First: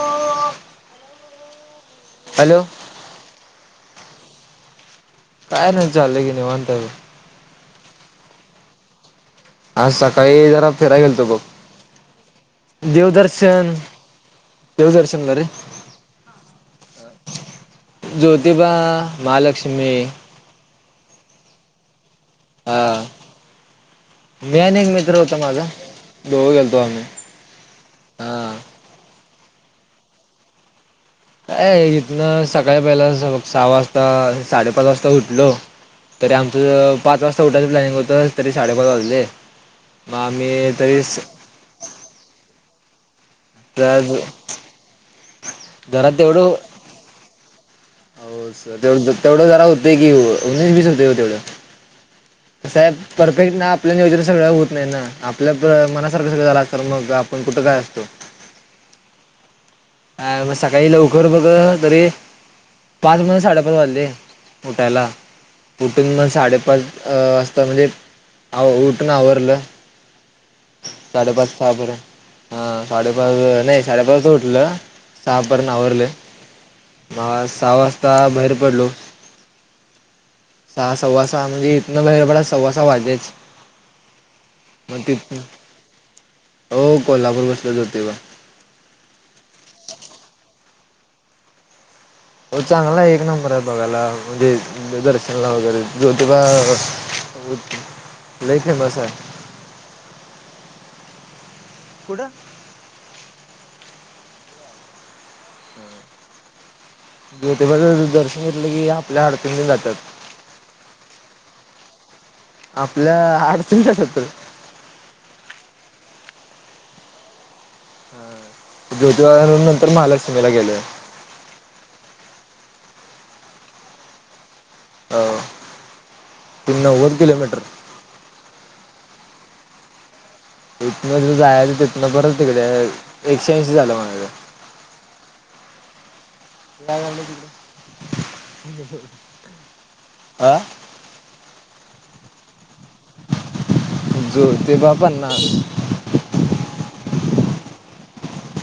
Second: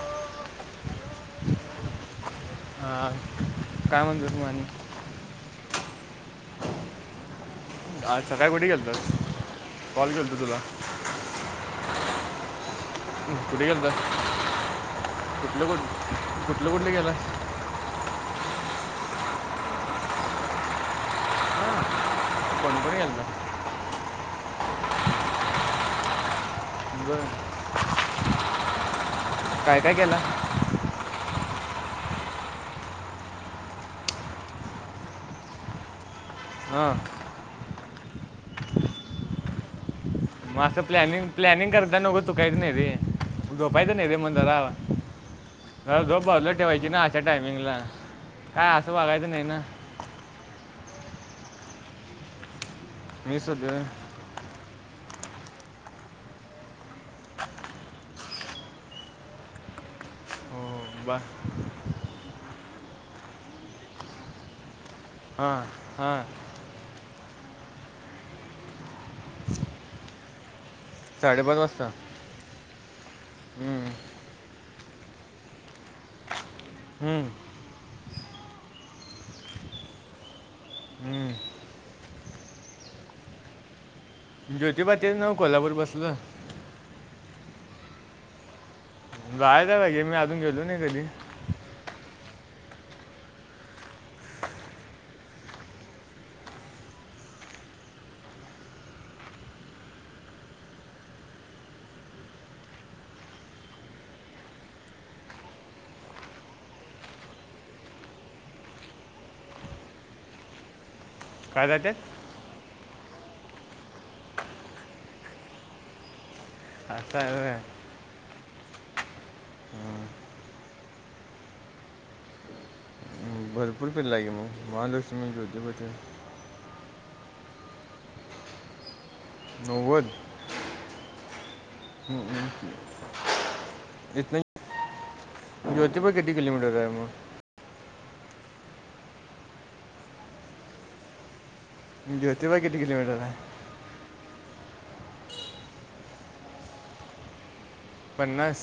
ओ.. हा काय म्हणतो तू मग आणि... काय नाही चाललय की निवांत आहे बघ.. आज सकाळी कुठे गेलतास.. आज कॉल केलतो सकाळी तुला जरा फिराय गेलतो बघ.. कुठे देवदर्शन... गेलतास देवदर्शनला रे कुठलं कुठ कुठलं कुठलं केलास... ज्योतिबा महालक्ष्मी... हां कोण हा कोण गेलता. मी आणि एक मित्र होता माझा..... दोघं गेलतो.. आम्ही बरं हा काय काय केलं. काय इथून सकाळ पहिला सहा वाजता साडेपाच वाजता उठलो... तरी हां आमचं पाच वाजता उठायचं प्लॅनिंग होतं तरी साडेपाच वाजले. मग आम्ही असं तरी प्लॅनिंग प्लॅनिंग करताना उगाच चुकायचं नाही रे... झोपायच नाही रे मग जरा.. अ जरा झोप बाजूला ठेवायची ना अशा टायमिंगला.. हो स काय असं तेव वागायचं नाही तेवढं ना जरा होतेच की नेहमी होते हो तेवढं... साहेब मी परफेक्ट ना सुद्धा आपल्याला नियोजन योज सगळं होत. नाही ना आपल्या मनासारखं सगळ झालं तर मग आपण कुठं काय असतो. अ मग सकाळी हो बा लवकर बघ तरी पाच म्हणत साडेपाच वाजले. त्याला हां कुठून हां मग साडेपाच... तेवढ्यात म्हणजे आहो उठूण आवरलं... साडेपाच सपर ह साडेपाच नाही हम्म. साडेपाचच उठलं.. सहा पर्यंत आवरले हम्म. मग सहा वाजता बाहेर पडलो. सहा सव्वा सहा हम्म. म्हणजे इतन वैर बड सव्वा सहा वाजेच... मग ज्योतिबाातच नाव तिथनं कोल्हापूर बसलं.. हो कोल्हापूर बसलो जोतिबा... बाय द बाहिजे मी अजून गेलो ना कधी.. हो चांगला आहे एक नंबर आहे बघायला म्हणजे दर्शनला वगैरे जो तेव्हा... ब नाही फेमस आहे... कुडं.. ज ते दर्शन घेतलं की आपल्या आरती जातात.. काय जात्यात... आपल्या आडतींच्यात... असतां... ह ज्योतिबा वरून नंतर हम्म. महालक्ष्मीला गेले.. [unintelligible] भरपूर पिल्ला गे मग महालक्ष्मी जतेठे... तीन नव्वद किलोमीटर... नव्वद... इथन जायच तिथनं परत हम्म. तिकडे एकशे ऐंशी झालं माझं.. इथनं ज्योतिबा किती किोमीटर आहे काय म... झालं तिकडे? आ... ज्योतिबा किती किलोमीटर आहे... ज्योतिबा पन्नास... पन्नास..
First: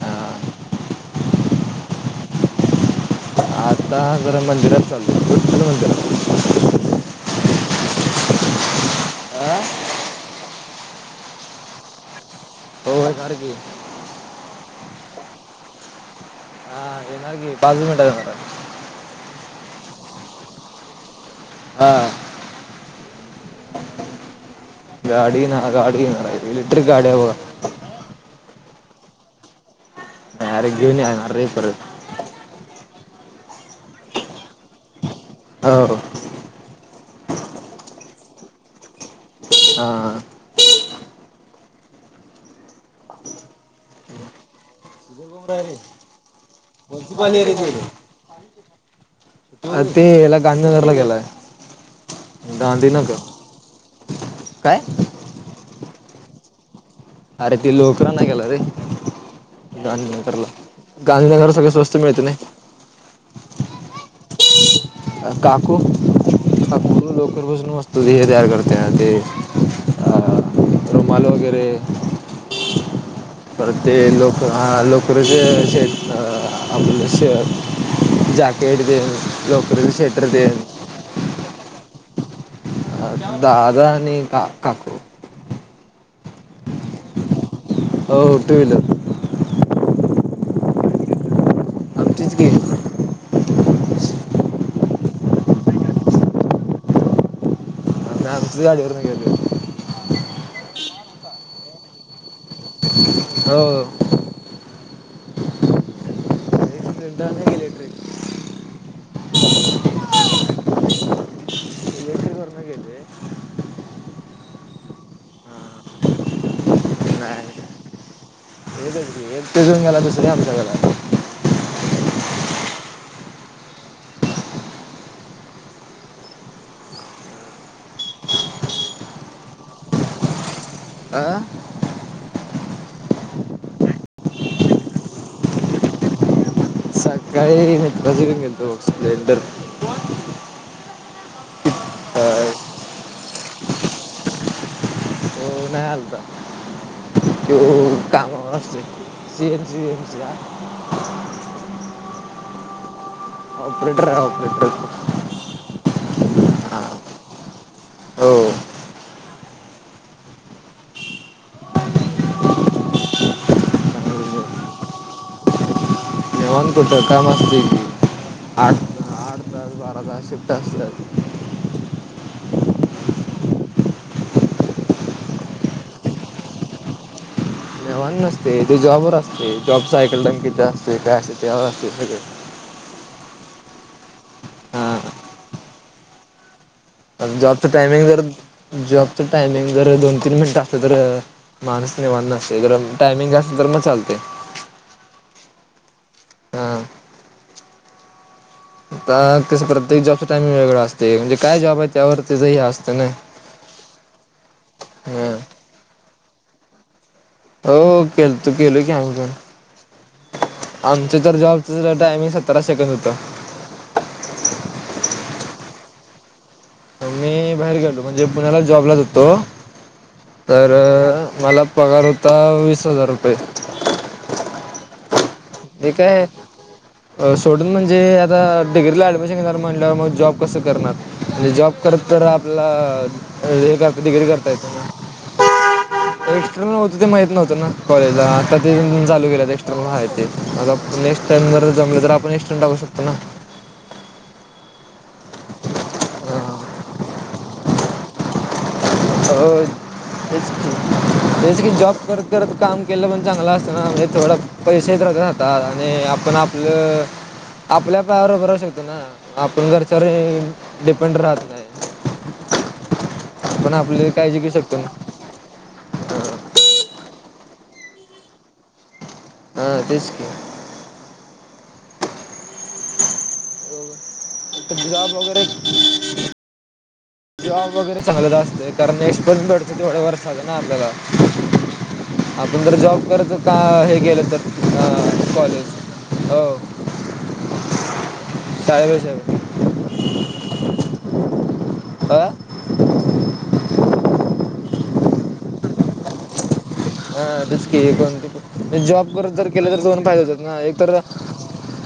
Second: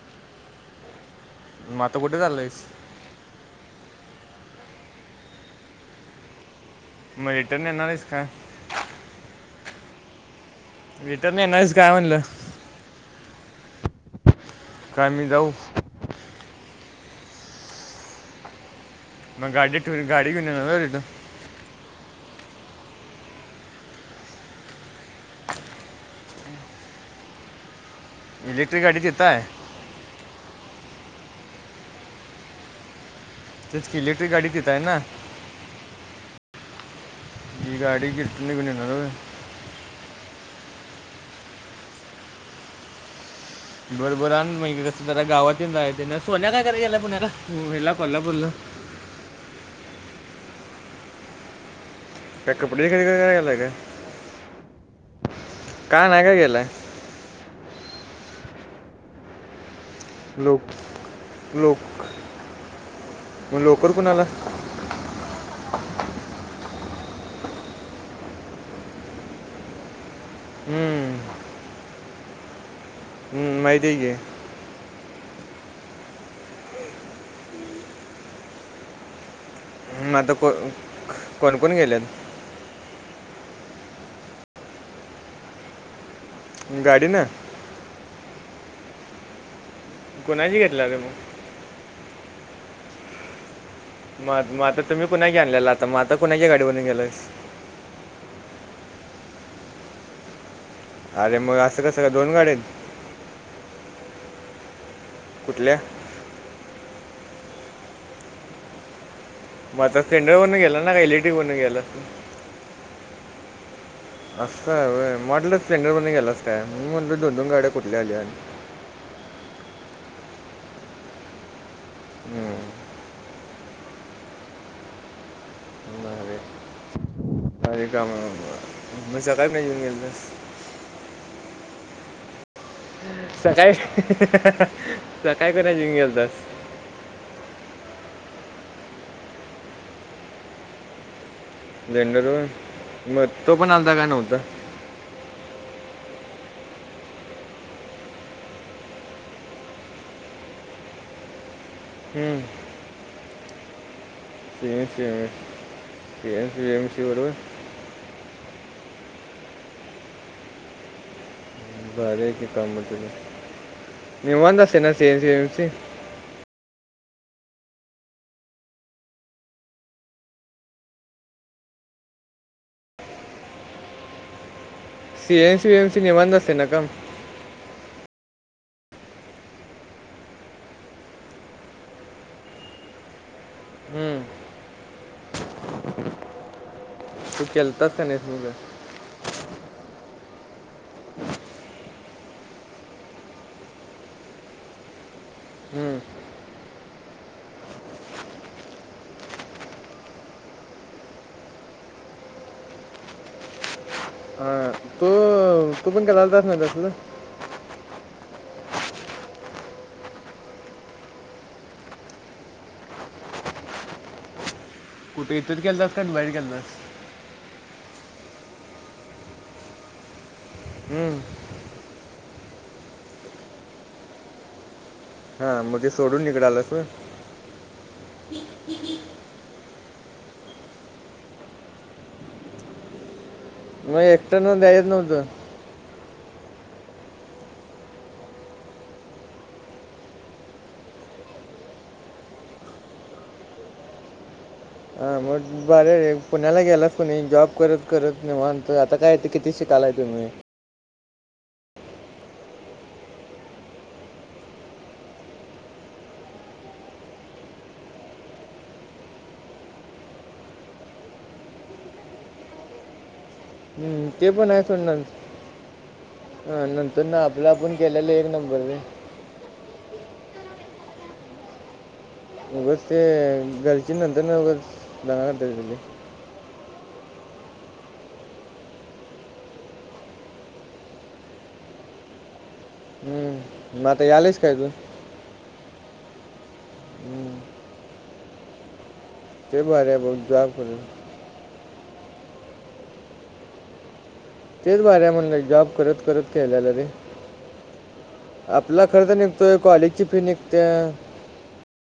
हा मता कुठे चाललंयस आता जरां मंदिरात चालतं मंदिरात मटन येना निसका आं वटरन एस काय म्हणलं हो सर क. कामी जाऊ हा ये ना क पाच मिनिट सार. मग गाडी ठ गाडी घऊेतो. हा गाडी ना गाड ना लट्रिक गाडयाववा. इलेक्ट्रिक गाडी देता आहे. र ग्यऊनपर त्याच क इलेक्ट्रिक गाडी देतय ना हो ज गाडी घत ग नि हा बरोबर आणि म्हे कसं जरा गावात रा ते ना सोन्या काय करायला पुण्याला वला कोल्हापूरला अ ते याला गांधीनगरला गेला. का कपडी खे कर घ गला का. काय का नाही का गेलाय अरे त लोकर ना केेला रे. गांधीनगरला लोक गांधीनगर सगळ स्वस्त लोक मिळते नाही मग लोकर कुणाला काकू काकू लोकर भषण वस्तू दे हे तयार करते ते अ हम्म हम्म, तर माहिती ते आहे लोक हा लोक श आपला श जॅकेट दे की मग लोकरचे िएटर आता को देन. कोण कोण गेल्यात दादा आणि का काक गाडी ना हो टू वलर गुणाचीी घेतलं त मग आम तितके मग मग आता तुम्ही कुणाची आणलेला आता मग आता कुणाची गाडीवररून गेलय गडीवर न काले. अरे मग असं कसं काय दोन गाड्या आहेत हो कुठल्या रडालेटे मगता स्लेिंडर बनून गेला ना का एलईडी बनून गेलं इलेक्ट्रिक वरनं गेले असं आहे म्हटलं स््लेंडर मध्ये गेलाच काय मी म्हटलं दोन दोन गाड्या कुठल्या आल्या. च तेिजून गेला दुसर आमच्या गला. हम्म. अरे अरे का मजा का नाही येऊन गेलस आ सकाळी सकाळी कोणा जिन गेल तस रज घ घ य तो इदर झंडर म तो पण आलता का नव्हता. तो नाही खू काम अस. हम्म ऑपरेटर ऑपरेटर ी एनस एम ए सी एन्स वी हा एम सी बरोबर. हो. बरी क काबतर निववांदसन सेनस सेमस वन कुठ काम असते आठठ तास बारा तास शिफ्ट असतात. सीएमसी वएमसी नि बांध असते ना का. ण नसते ते जॉब ववर असते जॉब सायकल टा किथ असते काॅ अस त्यावर असते सगळे. [inaudible] हम्म. तू जॉबचं केलतास का टायमिंग जर नाहीस मग जॉबचं टायमिंग जर दोन तीन मिनिटं असत तर माणूस व नसते जर टायमिंग असल तर मग चालते. हम्म. हा. आ तस प्रत्येक जॉबचा टाइमिंग वेगळा असत म्हणजे काय जॉब आहे त्यावर तचंही असतं ना. [unintelligible] हा तू हम तू पण काय लालत नाही तसलं. हो केल तू केल कीमजून आमचं ज जॉबच टायमिंग सतरा सेकंड होत. कुठे इथंच गेलस का बाहेर गेलनास. मी बाहेर गेलो म्हणजे पुण्याला जॉबला जतो. तर मला पगार होता वीस हजार रुपये. हां मग ते सोडून काय निघालास होय. सोडून म्हणजे जे आता डिग्रीला ॲडमिशन घेणार म्हणलंवर मग जॉब कसं करणार म्हणजे जॉब करत तर आपला अ का मग डिग्री करता एकटं द्यायच नव्हतं येत. एक्स्टर्नल होतं ते माहित नव्हतं ना कॉलेजला आता ते चालू केलं एक्स्टर्नल ह ते माझा नेक्स्ट टाइम जर जमले तर आपण एक्स्टं टाकू शकतो ना. हां मग बरंये पुण्याला गेलात तुम्ही, जॉब करत करत निवांत तर आता काय ते किती शिकालाय तुम्ही? [inaudible] जसकी जॉब करत करत काम केलं पण चांगलं असतं ना, म्हणजे थोडा पैसे पण राहतात आणि आपण बा आपलं. आपल्या पायावरबर राहू शकतो ना आपण घरच्यावर डिपेंड राहत नाही. बणा. ह्, ते पण आहे सोडन नंत तर ना आपलं आपण केलेलले एक नंबर रे. ह तसकी उगच ते, घरची नंतर ना उगस तर जॉब जाना वगैरे करता त जॉब वगैरे चांगलच असते कारण [unintelligible] आपण जर जॉब करायचं का हम्म मग हे आता गेलं तर यालेस काय तू अ कॉलेज? हो हम्म, चायबेचायबे. ते बरं बघ जॉब करून ह? तेच बार ए म्हणले जॉब करत करत केलेले रे. हाचकी कोण आपला जॉब खर्च करत जर निघतोय केले तर कॉलेजची दोन फी फायदे होतात ना एक निघते तर-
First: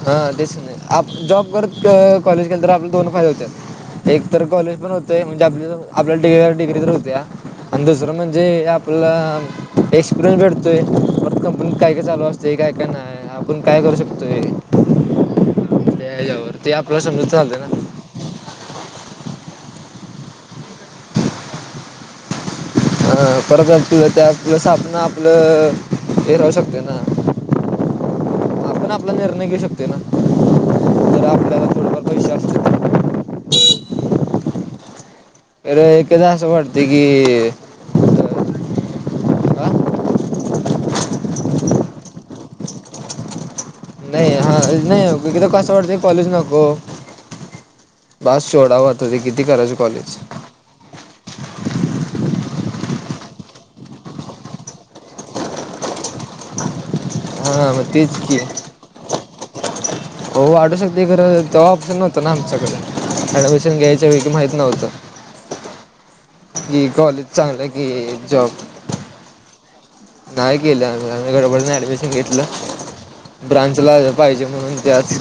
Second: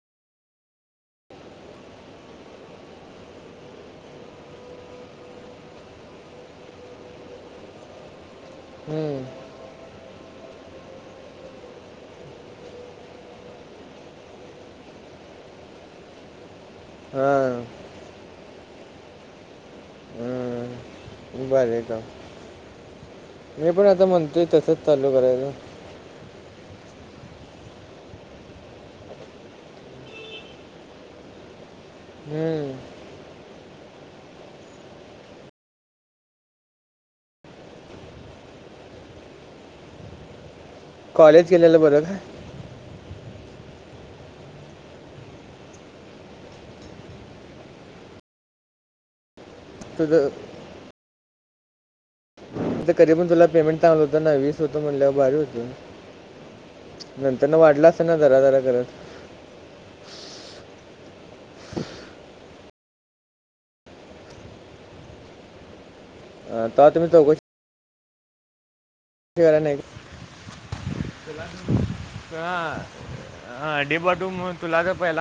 हा तेच नाही जॉब करत कॉलेज केलं तर आपले दोन फायदे होत. एक तर कॉलेज पण होतय म्हणजे आप आपल्या डग्री तर होते आणि दुसरं म्हणजे जे आपला हं, एक्सपिरियन्स भेटतोय परत कंपनीत काय काय चालू असते काय काय नाही. आपण काय करू शकतोय. त्या हच्यावर ते आपलं समजत चालत हां, ना. हं. भारी काम ह परत मी पण आता जर त्या म्हणतोय दिवस तसंच आपण चालू करायचं. आपलं. ते राहू शकतोय ना, आपण आपला निर्णय घेऊ शकतोय ना. जर आपल्याला थोडेफार पैसे असतील हम्म. तर [inaudible] तर एकदा असं वाटते की अ कॉलेज गेलेलं बरं का? नाही हा, नाही एक एकदा [unintelligible] कसं वाटतंय कॉलेज नको- बस सोडाव त ते किती करायचं कॉलेज. तुझं तुझं कधी पण तुला पेमेंट चांगलं होतं ना वीस होत म्हणल्यावर भारी होत. नंतर न हा वाढला मग असन तेच की जराजरा करत. हो वाढू शकतोय खरं तेव्हा ऑप्शन नवतो ना आमच्याकड. ऍडमिशन घ्यायच्या [unintelligible] की माहित नव्हतं. अं, कि तेव्हा तुम्ही कॉलेज चौकशी चांगलं कि जॉब? करा नाही का? नाही केलं गडबडीने ऍडमिशन घेतलं. हां ब्रांच हां, ला डी बाटू पाहिजे मग म्हणून तुला तर त्याच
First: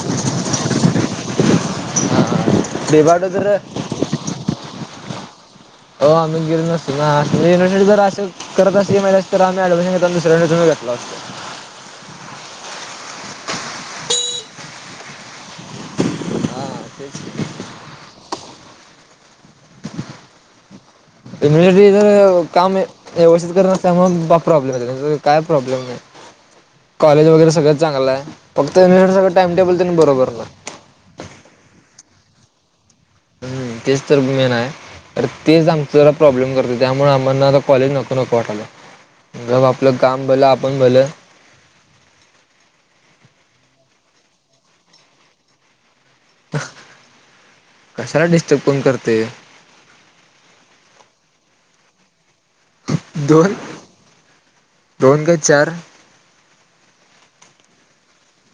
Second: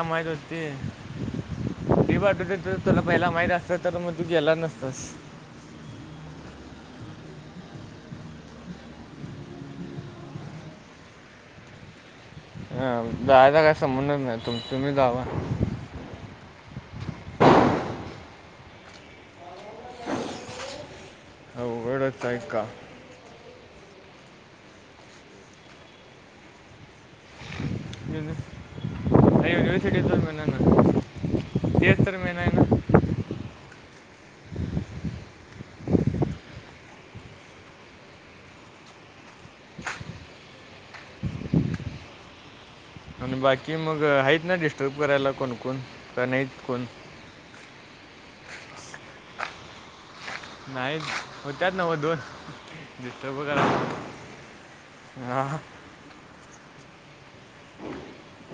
ते वाटतं हुतं तुला पहिला माहीत असत तर मग तू गेला नसतास. हो, आम्ही गेलो नसतो ना [unintelligible] तर असे करत असते मॅनेज तर आम्ही ऍडमिशन घेत दुसऱ्या घेतल असत. ह, जायचा काही संबंधच नाही, तुमच तुम्ही जावा. हा तेच अवघडच आहे इमिजिटलीतर काम व्यवस्थित कर त्यामुळे मग प्रॉब्लेम, [unintelligible] काय प्रॉब्लेम नाही. कॉलेज वगैरे सगळं चांगलं आहे, का फक्त [unintelligible] सगळं टाइम टेबल बरोबर नाय. ते तर. मेन आहे ना हम्म, तेच तर मेन आहे. अरे तेच आमच प्रॉब्लेम करते त्यामुळे आम्हाला आता कॉलेज नको नको वाटालंय. गप आपलं काम भलं आपण भलं. आणि बाकी मग हाइत ना डिस्टर्ब करायला कोणकोण? का नाहीत कोण? कशाला डिस्टर्ब कोण करतंय? नाहीत होत्यात नव्ह दोन? जित [unintelligible] दोन दोन आ? काय चार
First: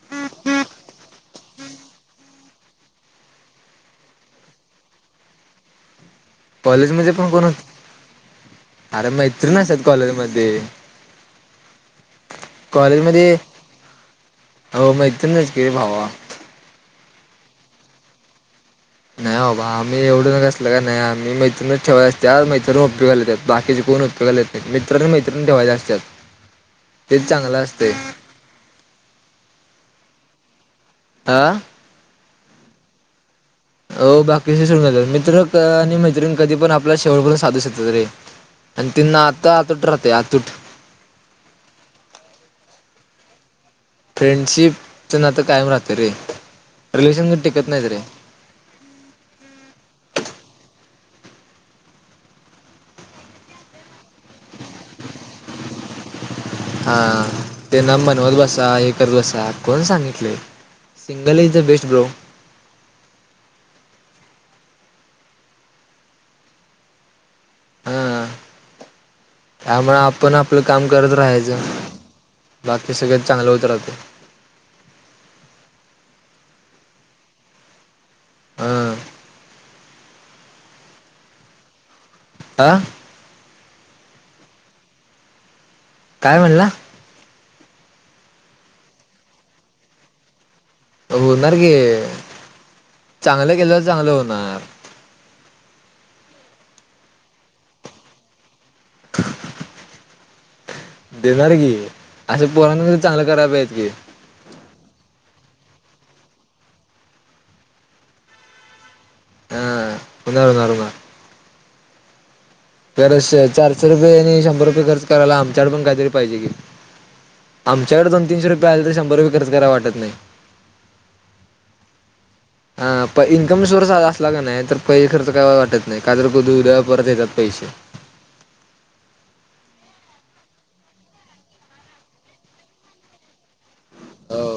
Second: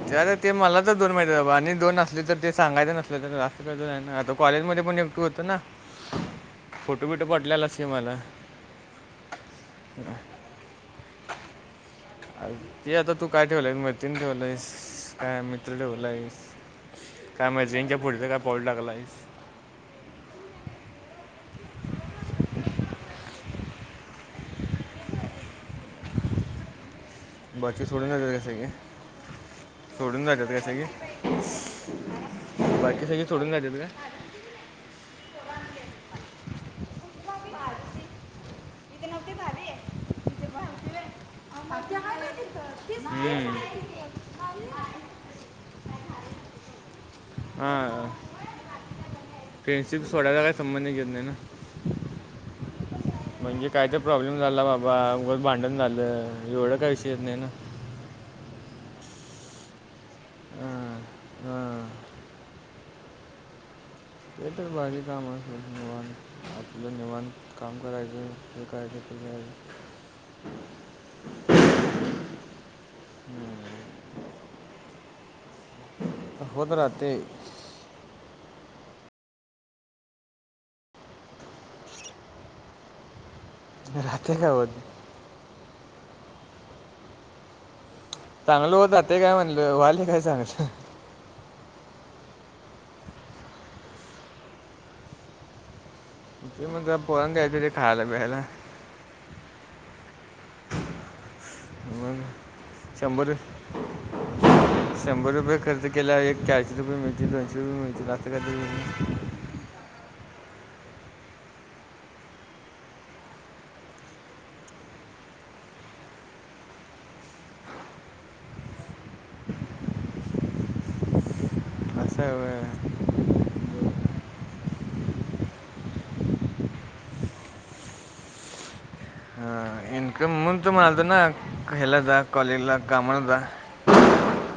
च्यायाला ते मला तर दोन माहितीय बा आणि दोन असली तर ते सांगायचं नसल तर अस कायतर हाय ना? आता कॉलेजमध्ये पण एकट होती ना? फोटो बिटो पाठवल्यालास की मला. आर मैत्रीण असत्यात कॉलेजमध्ये. ते आता तू कॉलेजमध्ये काय ठेवलाइस मैत्रिण ठेवलाइस, हो काय मैत्रीणच की मित्र भावा. ठेवलाइस? काय मैत्रीणच्या पुढचं काय? पाऊल टाकला नाही आहेस आबा आम्ही एवढं असल काय नाही. नाही आम्ही मैत्रिणच ठेवायच असत्यात. मैत्रीण उपयोगाला येतात. बाकीचे कोण उपयोगाला येत नाहीत मित्र आणि मैत्रीण ठेवायची असत्यात. [inaudible] चांगलं बाकी असतंय सोडून [unintelligible] सगळे? सोडून जातात काय सगळी? आ बाकी सगळी हो बाकीचे सोडून जातात मित्र अ आणि मैत्रिण कधी पण आपल शेवटपर्यंत [unintelligible] रे आणि ते नात आतूट राहते आतूट. हम्म. फ्रेंडशिप च नातं कायम राहतय रे. रिलेशनशिप टिकत नाहीत रे. हां फ्रेंडशिप सोडायचा काय संबंधच येत नाही ना. म्हणजे काय तर प्रॉब्लेम झाला बाबा उगच भांडण झालं. एवढं काय विषय येत हां नाही ना त्यांना आणि मनवत बसा, हे करत बसा, कोण सांगत बसलय हां सिंगल इज द बेस्ट हां ब्रो. ते तर भारी काम अस [unintelligible] आपलं निवांत काम करायचं, हे करायच. त्यामुळ आपण आपलं काम करत राहायचं. बाकी सगळ चांगल होत राहतय. होत राहतय. अ...... आ? राहतय काय होत? काय म्हणला? चांगलं होत राहतय काय म्हणलं? व्हालय काय चांगलं? होणार की, चांगलं केल्यावर चांगलं होणार. ते मग तुला पोरण द्यायच ते खायला बियला. [inaudible] देणार की मग असं पोरांना चांगलं शंभर करायला पाहिजे की टक्के शंभर रुपये खर्च केल्यावर एक चारशे रुपये मिळतील, दोनशे रुपये मिळतील, असं कायतरी हां बघावं लागणार. खरं च चारशे रुपये आणि शंभर रुपये खर्च करायला आमच्याकड पण कायतरी पाहिजे कि, आमच्याकडे दोन तीनशे रुपये आले तर शंभर रुपये खर्च कराय वाटत नाही. असं आहे होय. पण इन्कम सोर्स असला की नाही तर पैशे खर्च काय वाटत नाही. का तर [unintelligible] उद्या परत येतात पैसे [inaudible] हां. परंतु माझं ना हेला जा, कॉलेजला, कामाला जा हो!